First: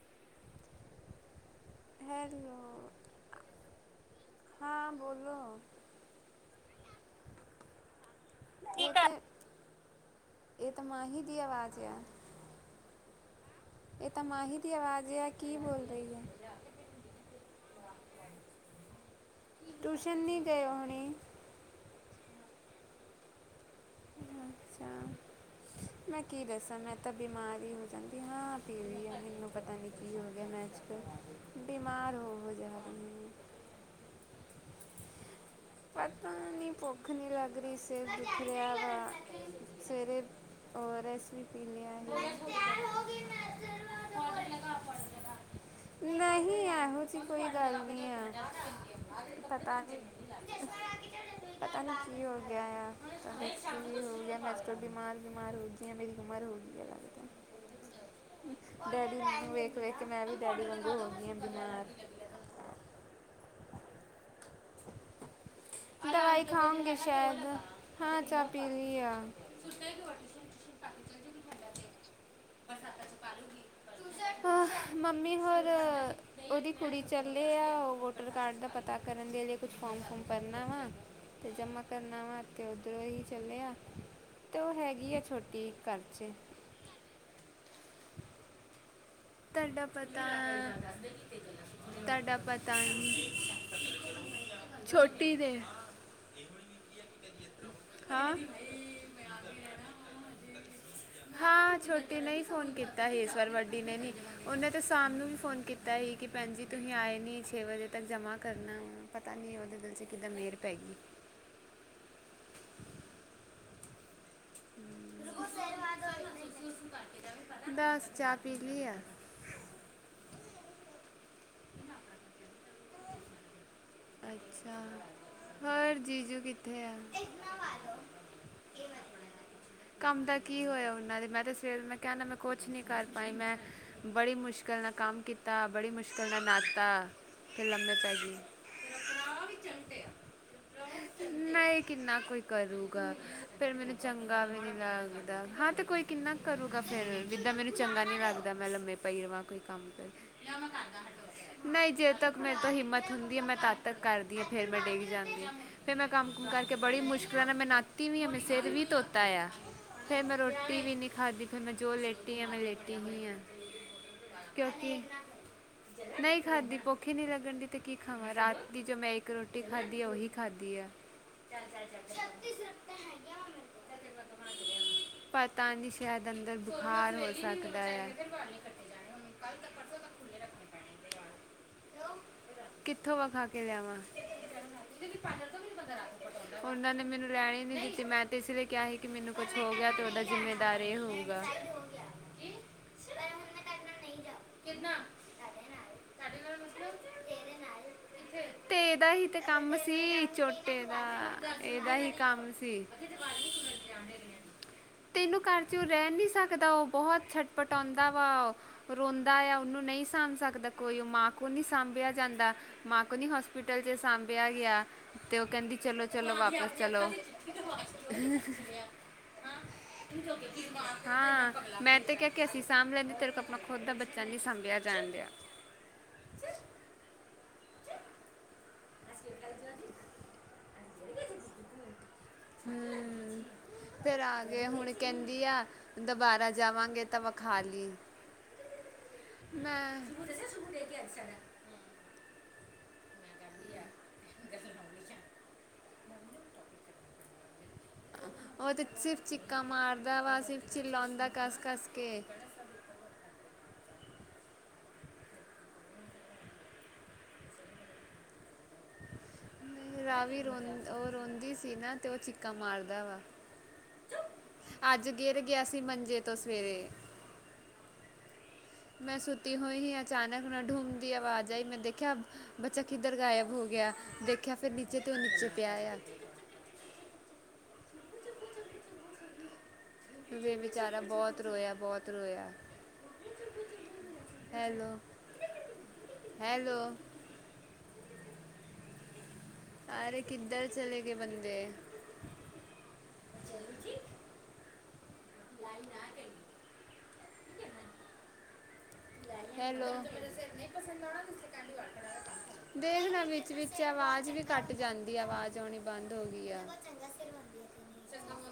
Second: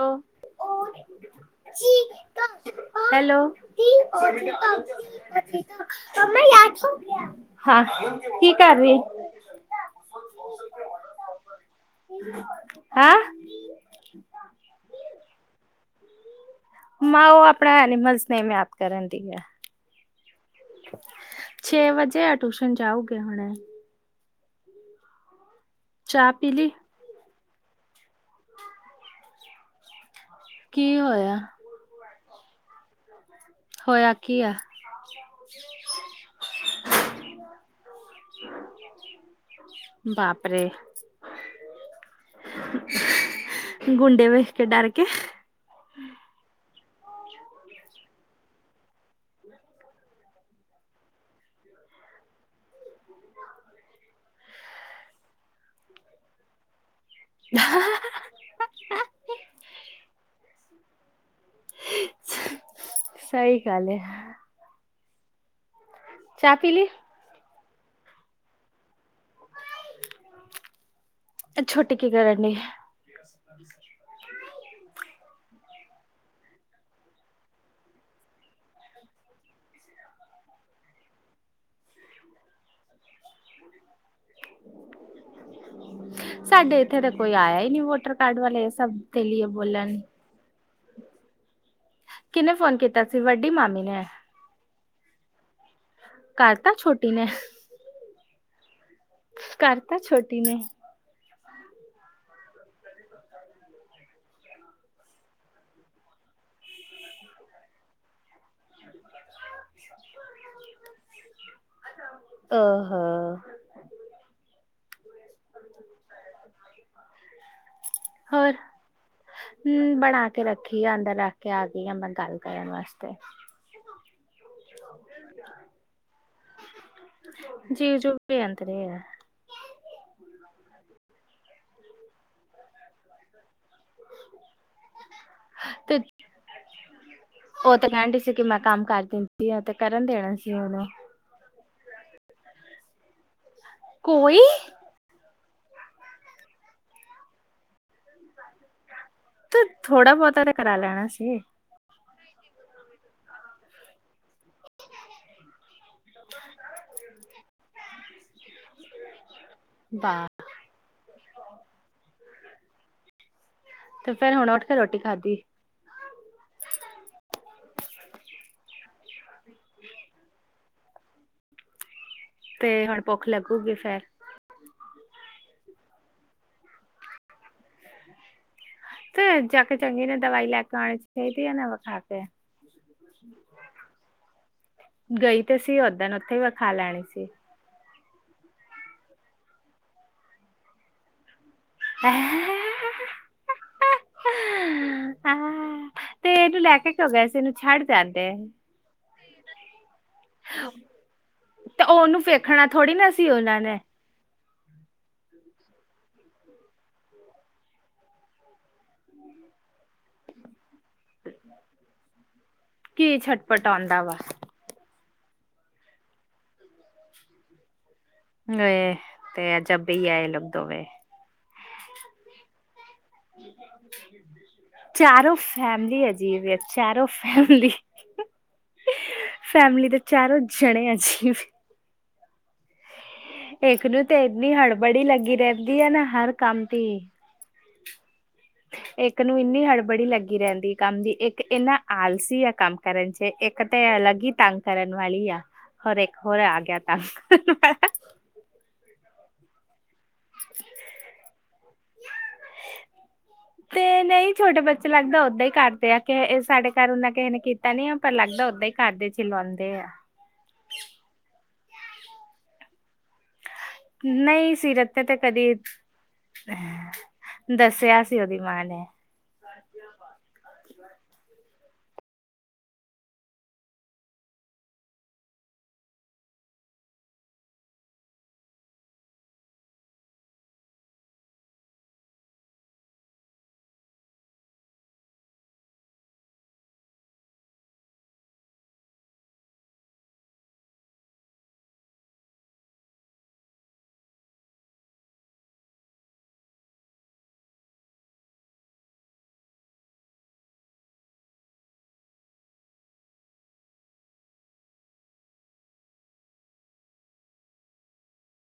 ਹ hello. Hello. ਹਾਂ ਬੋਲੋ ਉਹ ਮੰਮੀ ਯਾਦ ਹੋ ਗਿਆ। ਕੀ ਕਰ ਇਹ ਤਾਂ ਮਾਹੀ ਦੀ ਆਵਾਜ਼ ਆ ਹੈਂ? ਇਹ ਤਾਂ ਮਾਹੀ ਦੀ ਆਵਾਜ਼ ਹੈ ਕੀ ਬੋਲ ਰਹੀ ਹੈ? ਮਾਂ ਉਹ ਆਪਣਾ ਐਨੀਮਲਸ ਨੇਮ ਯਾਦ ਕਰਨ ਦੀ ਆ। ਟਿਊਸ਼ਨ ਨਹੀਂ ਗਏ ਹੋਣੀ। ਛੇ ਵਜੇ ਆ ਟਿਊਸ਼ਨ ਜਾਊਗੇ ਹੁਣੇ। ਅੱਛਾ, ਮੈਂ ਚਾਹ ਕੀ ਪੀ ਲਈ ਦੱਸਾਂ ਮੈਂ। ਤਾਂ ਬਿਮਾਰ ਹੀ ਹੋ ਜਾਂਦੀ ਹਾਂ ਪੀਲੀ ਆ ਮੈਨੂੰ ਪਤਾ ਨਹੀਂ ਕੀ ਹੋ ਗਿਆ ਮੈਂ ਕੀ ਹੋਇਆ ਅੱਜਕੱਲ੍ਹ। ਬਿਮਾਰ ਹੋ ਹੋ ਜਾ ਹਾਂ ਹੋਇਆ ਕੀ ਹ ਪਤ ਨ ਪੋੱਖਰੀ ਲਗਰੀ ਸ ਬੁਖਰੀਿਆ ਵ ਸਰੇ ਬਾਪਰੇ ਔਰ ਅਸ ਵੀ ਪੀਂਦੇ ਆ ਗੁੰਡੇ ਵੇਖ ਕੇ ਡਰ ਕੇ ਨਹੀਂ ਇਹੋ ਜਿਹੀ ਕੋਈ ਗੱਲ ਨਹੀਂ ਹੈ ਪਤਾ ਨਹੀਂ। ਪਤਾ ਨੀ ਕੀ ਹੋ ਗਿਆ ਆ ਮੈਂ ਕੋਲ [inaudible] ਬਿਮਾਰ ਬਿਮਾਰ ਹੋ ਗਿਆ ਜੇ ਮੇਰੀ ਉਮਰ ਹੋ ਗਈ ਹੈ। ਹ ਡੈਡੀ ਨੂੰ ਵੇਖ ਵੇਖ ਕੇ ਮੈਂ ਵੀ ਡੈਡੀ ਵਾਂਗੀ ਹੋ ਗਈ ਹਾਂ ਬੀਮਾਰ। ਸਹੀ ਗੱਲ ਹੈ। ਦਵਾਈ ਚਾਹ ਪੀ ਲੀ ਖਾਓਂਗੇ, ਸ਼ਾਇਦ ਹਾਂ ਚਾਹ ਪੀ ਲੀ ਆ। ਛੋਟੀ ਕੀ ਕਰਨ ਡੀ ਏ? ਆਹ, ਮੰਮੀ ਹੋਰ। ਉਹਦੀ ਕੁੜੀ ਚਲੇ ਆ ਉਹ ਵੋਟਰ ਕਾਰਡ ਦਾ ਪਤਾ ਕਰਨ ਦੇ ਅਜ ਕੁਛ ਫੋਰਮ ਫੂਰਮ ਭਰਨਾ ਵਾ। ਤੇ ਜਮਾ ਕਰਨਾ ਵਾ ਇਥੇ ਉਧਰੋ ਹੀ ਚਲਿਆ ਤਾਂ ਉਹ ਹੈਗੀ ਆ ਛੋਟੀ ਘਰ 'ਚ ਸਾਡੇ ਇਥੇ ਤਾ ਕੋਈ ਆਇਆ ਹੀ ਨਹੀ ਵੋਟਰ ਕਾਰਡ ਵਾਲੇ ਇਹ ਸਭ ਦੇ ਲੀਏ ਤੁਹਾਡਾ ਬੋਲਣ ਪਤਾ ਤੁਹਾਡਾ ਕਿਹਨੇ ਪਤਾ ਫੋਨ ਕੀਤਾ ਸੀ ਨਹੀ ਵੱਡੀ ਮਾਮੀ ਨੇ ਛੋਟੀ ਦੇ ਕਰਤਾ ਛੋਟੀ ਨੇ- ਹਾਂ- ਕਰਤਾ ਛੋਟੀ ਨੇ ਹਾਂ ਛੋਟੀ ਨੇ ਹੀ ਫੋਨ ਕੀਤਾ ਸੀ ਈਸ਼ਵਰ ਵਡੀ ਨੇ ਨੀ ਉਹਨੇ ਤਾਂ ਸ਼ਾਮ ਨੂੰ ਵੀ ਫੋਨ ਕੀਤਾ ਸੀ ਕਿ ਭੈਣ ਜੀ ਤੁਸੀ ਆਏ ਨਹੀ ਛੇ ਵਜੇ ਤਕ ਜਮਾ ਕਰਨਾ ਵ ਪਤਾ ਨਹੀ ਉਹਦੇ ਦਿਲ 'ਚ ਕਿਦਾ ਮਿਹਰ ਪੈ ਗਈ ਆਹ ਹੋ- ਬਸ ਚਾਹ ਹੋਰ ਪੀ ਲਈ ਆ ਹਮ ਬਣਾ ਕੇ ਰਖੀ ਆ ਅੰਦਰ ਰਖ ਕੇ ਆ ਗਈ ਆ ਮੈ ਗਲ ਕਰਨ ਵਾਸਤੇ ਅੱਛਾ ਹੋਰ ਜੀਜੂ ਕਿਥੇ ਆ ਜੀਜੂ ਵੀ ਅੰਦਰੇ ਹੈ। ਕੰਮ ਦਾ ਕੀ ਹੋਇਆ ਉਹਨਾ ਦੇ ਮੈ ਤੇ ਸਵੇਰ ਮੈ ਕਹਿਣਾ ਮੈ ਕੁਛ ਨੀ ਕਰ ਪਾਈ ਮੈ ਬੜੀ ਮੁਸ਼ਕਿਲ ਨਾਲ ਕੰਮ ਕੀਤਾ ਬੜੀ ਤੇ ਮੁਸ਼ਕਲ ਨਾਲ ਨਤਾ ਉਹ ਤੇ ਕਹਣ ਡ ਸੀ ਕਿ ਮੈ ਕਮ ਕਰ ਦਿਦੀ ਆ ਤੇ ਕਰਨ ਦੇਣਾ ਸੀ ਉਹਨੂੰ ਨਹੀ ਕਿਨਾ ਕੋਈ ਕਰੂਗਾ ਫੇਰ ਮੈਨੂੰ ਕੋਈ ਚਗਾ ਵੀ ਨ ਲਗਦਾ ਹਾਂ ਤੇ ਕੋਈ ਕਿਨਾ ਕਰੂਗਾ ਫੇਰ ਜਿਦਾਂ ਮੈਨੂੰ ਚੰਗਾ ਨੀ ਲਗਦਾ ਮੈ ਲਮੇ ਪ ਕੋਈ ਕਮ ਤੇ ਥੋੜਾ ਬਹੁਤਾ ਤਾਂ ਕਰਾ ਲੈਣਾ ਸੀ ਨਹੀ ਜੇ ਤਕ ਮੇਰੇ ਤਾਂ ਹਿਮਤ ਹੁਦੀ ਹੈ। ਮੈ ਤਦ ਤਕ ਕਰਦੀ ਆ ਫੇਰ ਮੈ ਡਿਗ ਜਾਦੀ ਹਾਂ ਫੇਰ ਮੈ ਕਮ ਕੁਮ ਕਰਕੇ ਬੜੀ ਮੁਸ਼ਕਿਲਾ ਨਾਲ ਮੈ ਤੀ ਵੀ ਮੇ ਸਿਰ ਵੀ ਧੋਤਾ ਆਇਆ ਫਿਰ ਮੈ ਵਾਹ ਰੋਟੀ ਵੀ ਨੀ ਖਾਧਦੀ ਫਿਰ ਮੈ ਜੋ ਲੇਟੀ ਆ ਮੈ ਲੇਟੀ ਹੀ ਆ ਤੇ ਫੇਰ ਹੁਣ ਉੱਠ ਕੇ ਰੋਟੀ ਕਿਉਕਿ ਖਾਧੀ ਨਹੀ ਖਾਧਦੀ ਭੁੱਖ ਨੀ ਲੱਗਣ ਦੀ ਤੇ ਕੀ ਖਾਵਾਗੇ ਰਾਤ ਦੀ ਜੋ ਮੈ ਇਕ ਰੋਟੀ ਖਾਧੀ ਆ ਉਹੀ ਖਾਧੀ ਆ ਤੇ ਹੁਣ ਭੁੱਖ ਲਗੂਗੀ ਫੇਰ ਪਾਤਾਨੀ ਸ਼ਹਿਦ ਅੰਦਰ ਬੁਖਾਰ ਹੋ ਸਕਦਾ ਹੈ। ਤੇ ਜਾ ਕੇ ਚੰਗੀ ਨੇ ਦਵਾਈ ਲੈ ਕੇ ਆਣੀ ਵਿਖਾ ਕੇ- - ਕਿਥੋ ਵਖਾ ਕੇ ਲਿਆਵਾਂ ਗਈ ਤੇ ਸੀ ਓਦਣ ਉੱਥੇ ਹੀ ਵਿਖਾ ਉਹਨਾਂ ਲੈਣੀ ਨੇ ਸੀ ਮੈਨੂੰ ਲੈਣੇ ਹੀ ਨੀ ਦਿਤੀ ਤੇ ਮੈਂ ਤੇ ਇਸ ਲਈ ਕਿਹਾ ਸੀ ਕਿ ਮੈਨੂੰ ਕੁਛ ਹੋ ਗਿਆ ਤੇ ਉਹਦਾ ਜਿਮੇਦਾਰ ਇਹ ਹੋਊਗਾ ਹੈ ਨਹੀ ਜਾਉ ਕਿਦਾ ਸਾਡੇ ਤੇ ਇਹਨੂੰ ਨਾਲ ਲੈ ਕੇ ਮਤਲਬ ਕਿਉਂ ਗਏ ਸੀ ਇਹਨੂੰ ਛੱਡ ਜਾਂਦੇ ਤੇ ਇਹਦਾ ਹੀ ਤੇ ਕਮ ਸੀ ਚੋਟੇ ਦਾ ਤੇ ਇਹਦਾ ਹੀ ਉਹਨੂੰ ਕਮ ਵੇਖਣਾ ਸੀ। ਥੋੜੀ ਨਾ ਸੀ ਉਹਨਾਂ ਨੇ [inaudible] ਤੈਨੂੰ ਘਰ ਚੋ ਰਹਿ ਨੀ ਸਕਦਾ ਉਹ ਬਹੁਤ ਛਟਪਟਾਉਂਦਾ ਵਾ ਰੋਂਦਾ ਆ ਉਹਨੂੰ ਨਹੀ ਸਾਭ ਸਕਦਾ ਕੋਈ ਮਾਂ ਕੋਲੋ ਨਹੀ ਸਾਭਿਆ ਜਾਦਾ ਮਾਂ ਕੀ ਕੋਲੋਂ ਨੀ ਛਟਪਟ ਹੋਸਪਿਟਲ 'ਚ ਆਉਂਦਾ ਵਾ ਸਾਭਿਆ ਗਿਆ ਤੇ ਉਹ ਕਹਿਦੀ ਚਲੋ- ਚਲੋ ਵਾਪਸ ਚਲੋ ਏ ਤੇ ਅਜਬ ਹੀ ਆਏ ਲੋਕ ਦੋਵੇਂ [unintelligible] ਹਾਂ ਮੈਂ ਤੇ ਕ ਕੇ ਅਸੀਂ ਸਾਂਭ ਲੈਂਦੇ ਤੇਰੇ ਕੋ ਆਪਣਾ ਖੁਦ ਦਾ ਬੱਚਾ ਨਹੀਂ ਸਾਂਭਿਆ ਜਾਣ ਡਿਆ ਫੈਮਿਲੀ ਅਜੀਬ ਚਰੋ ਫੈਮਲੀ ਫੈਮਿਲੀ ਦੇ ਚਾਰੋਂ ਜਣੇ ਆ ਜੀ ਹਮ ਇੱਕ ਨੂੰ ਫੇਿਰ ਤੇ ਆ ਇੰਨੀ ਗਏ ਹੁਣ ਹੜਬੜੀ ਲੱਗੀ ਕਹਿੰਦੀ ਆ ਰਹਿੰਦੀ ਹੈ ਨਾ ਹਰ ਦੁਬਾਰਾ ਕੰਮ ਦੀ ਜਾਵਾਂਗੇ ਤਾਂ ਵਿਖਾੀ ਇੱਕ ਨੂੰ ਇੰਨੀ ਹੜਬੜੀ ਲੱਗੀ ਰਹਿੰਦੀ ਕੰਮ ਦੀ ਇੱਕ ਇੰਨਾ ਆਲਸੀ ਆ ਕੰਮ ਕਰਨ ਚ ਇੱਕ ਤੇ ਅਲੱਗ ਹੀ ਤੰਗ ਕਰਨ ਵਾਲੀ ਆ ਹਰੇਕ ਹੋਰ ਆ ਗਿਆ ਤ ਉਹ ਤੇ ਸਿਰਫ ਚਿੱਕਾ ਮਾਰਦਾ ਵਾ ਸਿਰਫ ਚਿੱਲਾਉਂਦਾ ਕੱਸ ਕੱਸ ਕੇ [unintelligible] ਤੇ ਨਹੀਂ ਛੋਟੇ ਬੱਚੇ ਲੱਗਦਾ ਓਦਾਂ ਹੀ ਕਰਦੇ ਆ ਸਾਡੇ ਘਰ ਉਹਨਾ ਕਿਸੇ ਨੇ ਕੀਤਾ ਨੀ ਆ ਪਰ ਲੱਗਦਾ ਓਹਦਾ ਈ ਰਾਵੀ ਉਹ ਰੋਂਦੀ ਸੀ ਨਾ ਅਤੇ ਉਹ ਚੀਕਾਂ ਮਾਰਦਾ ਵਾ ਨਹੀਂ ਸੀ ਰਤੇ ਅੱਜ ਤੇ ਗਿਰ ਕਦੀ ਗਿਆ ਸੀ ਮੰਜੇ ਤੋਂ ਸਵੇਰੇ ਦੱਸਿਆ ਸੀ ਉਹਦੀ ਮਾਂ ਨੇ ਮੈਂ ਸੁਤੀ ਹੋਈ ਹ ਅਚਾਨਕ [unintelligible] ਆਵਾਜ਼ ਆਈ ਮੈਂ ਦੇਖਿਆ ਬੱਚਾ ਕਿੱਧਰ ਗਾਇਬ ਹੋ ਗਿਆ ਦੇਖਿਆ ਫਿਰ ਨੀਚੇ ਤੇ ਉਹ ਨੀਚੇ ਪਿਆ ਆ [unintelligible] ਵੀ ਵਿਚਾਰਾ ਬਹੁਤ ਰੋਇਆ ਬਹੁਤ ਰੋਇਆ ਹੈਲੋ- [unintelligible] ਹੈਲੋ ਅਰੇ ਕਿਧਰ ਚਲੇ ਗਏ ਬੰਦੇ ਹੈਲੋ [unintelligible] ਦੇਖ ਲ ਵਿਚ ਵਿਚ ਆਵਾਜ਼ ਵੀ ਘਟ ਜਾਦੀ ਆ ਆਵਾਜ਼ ਆਉਣੀ ਬੰਦ ਹੋ ਗਈ ਆ ਸਿਰ ਬੰਦੀ ਹੈ ਤੈਨੂੰ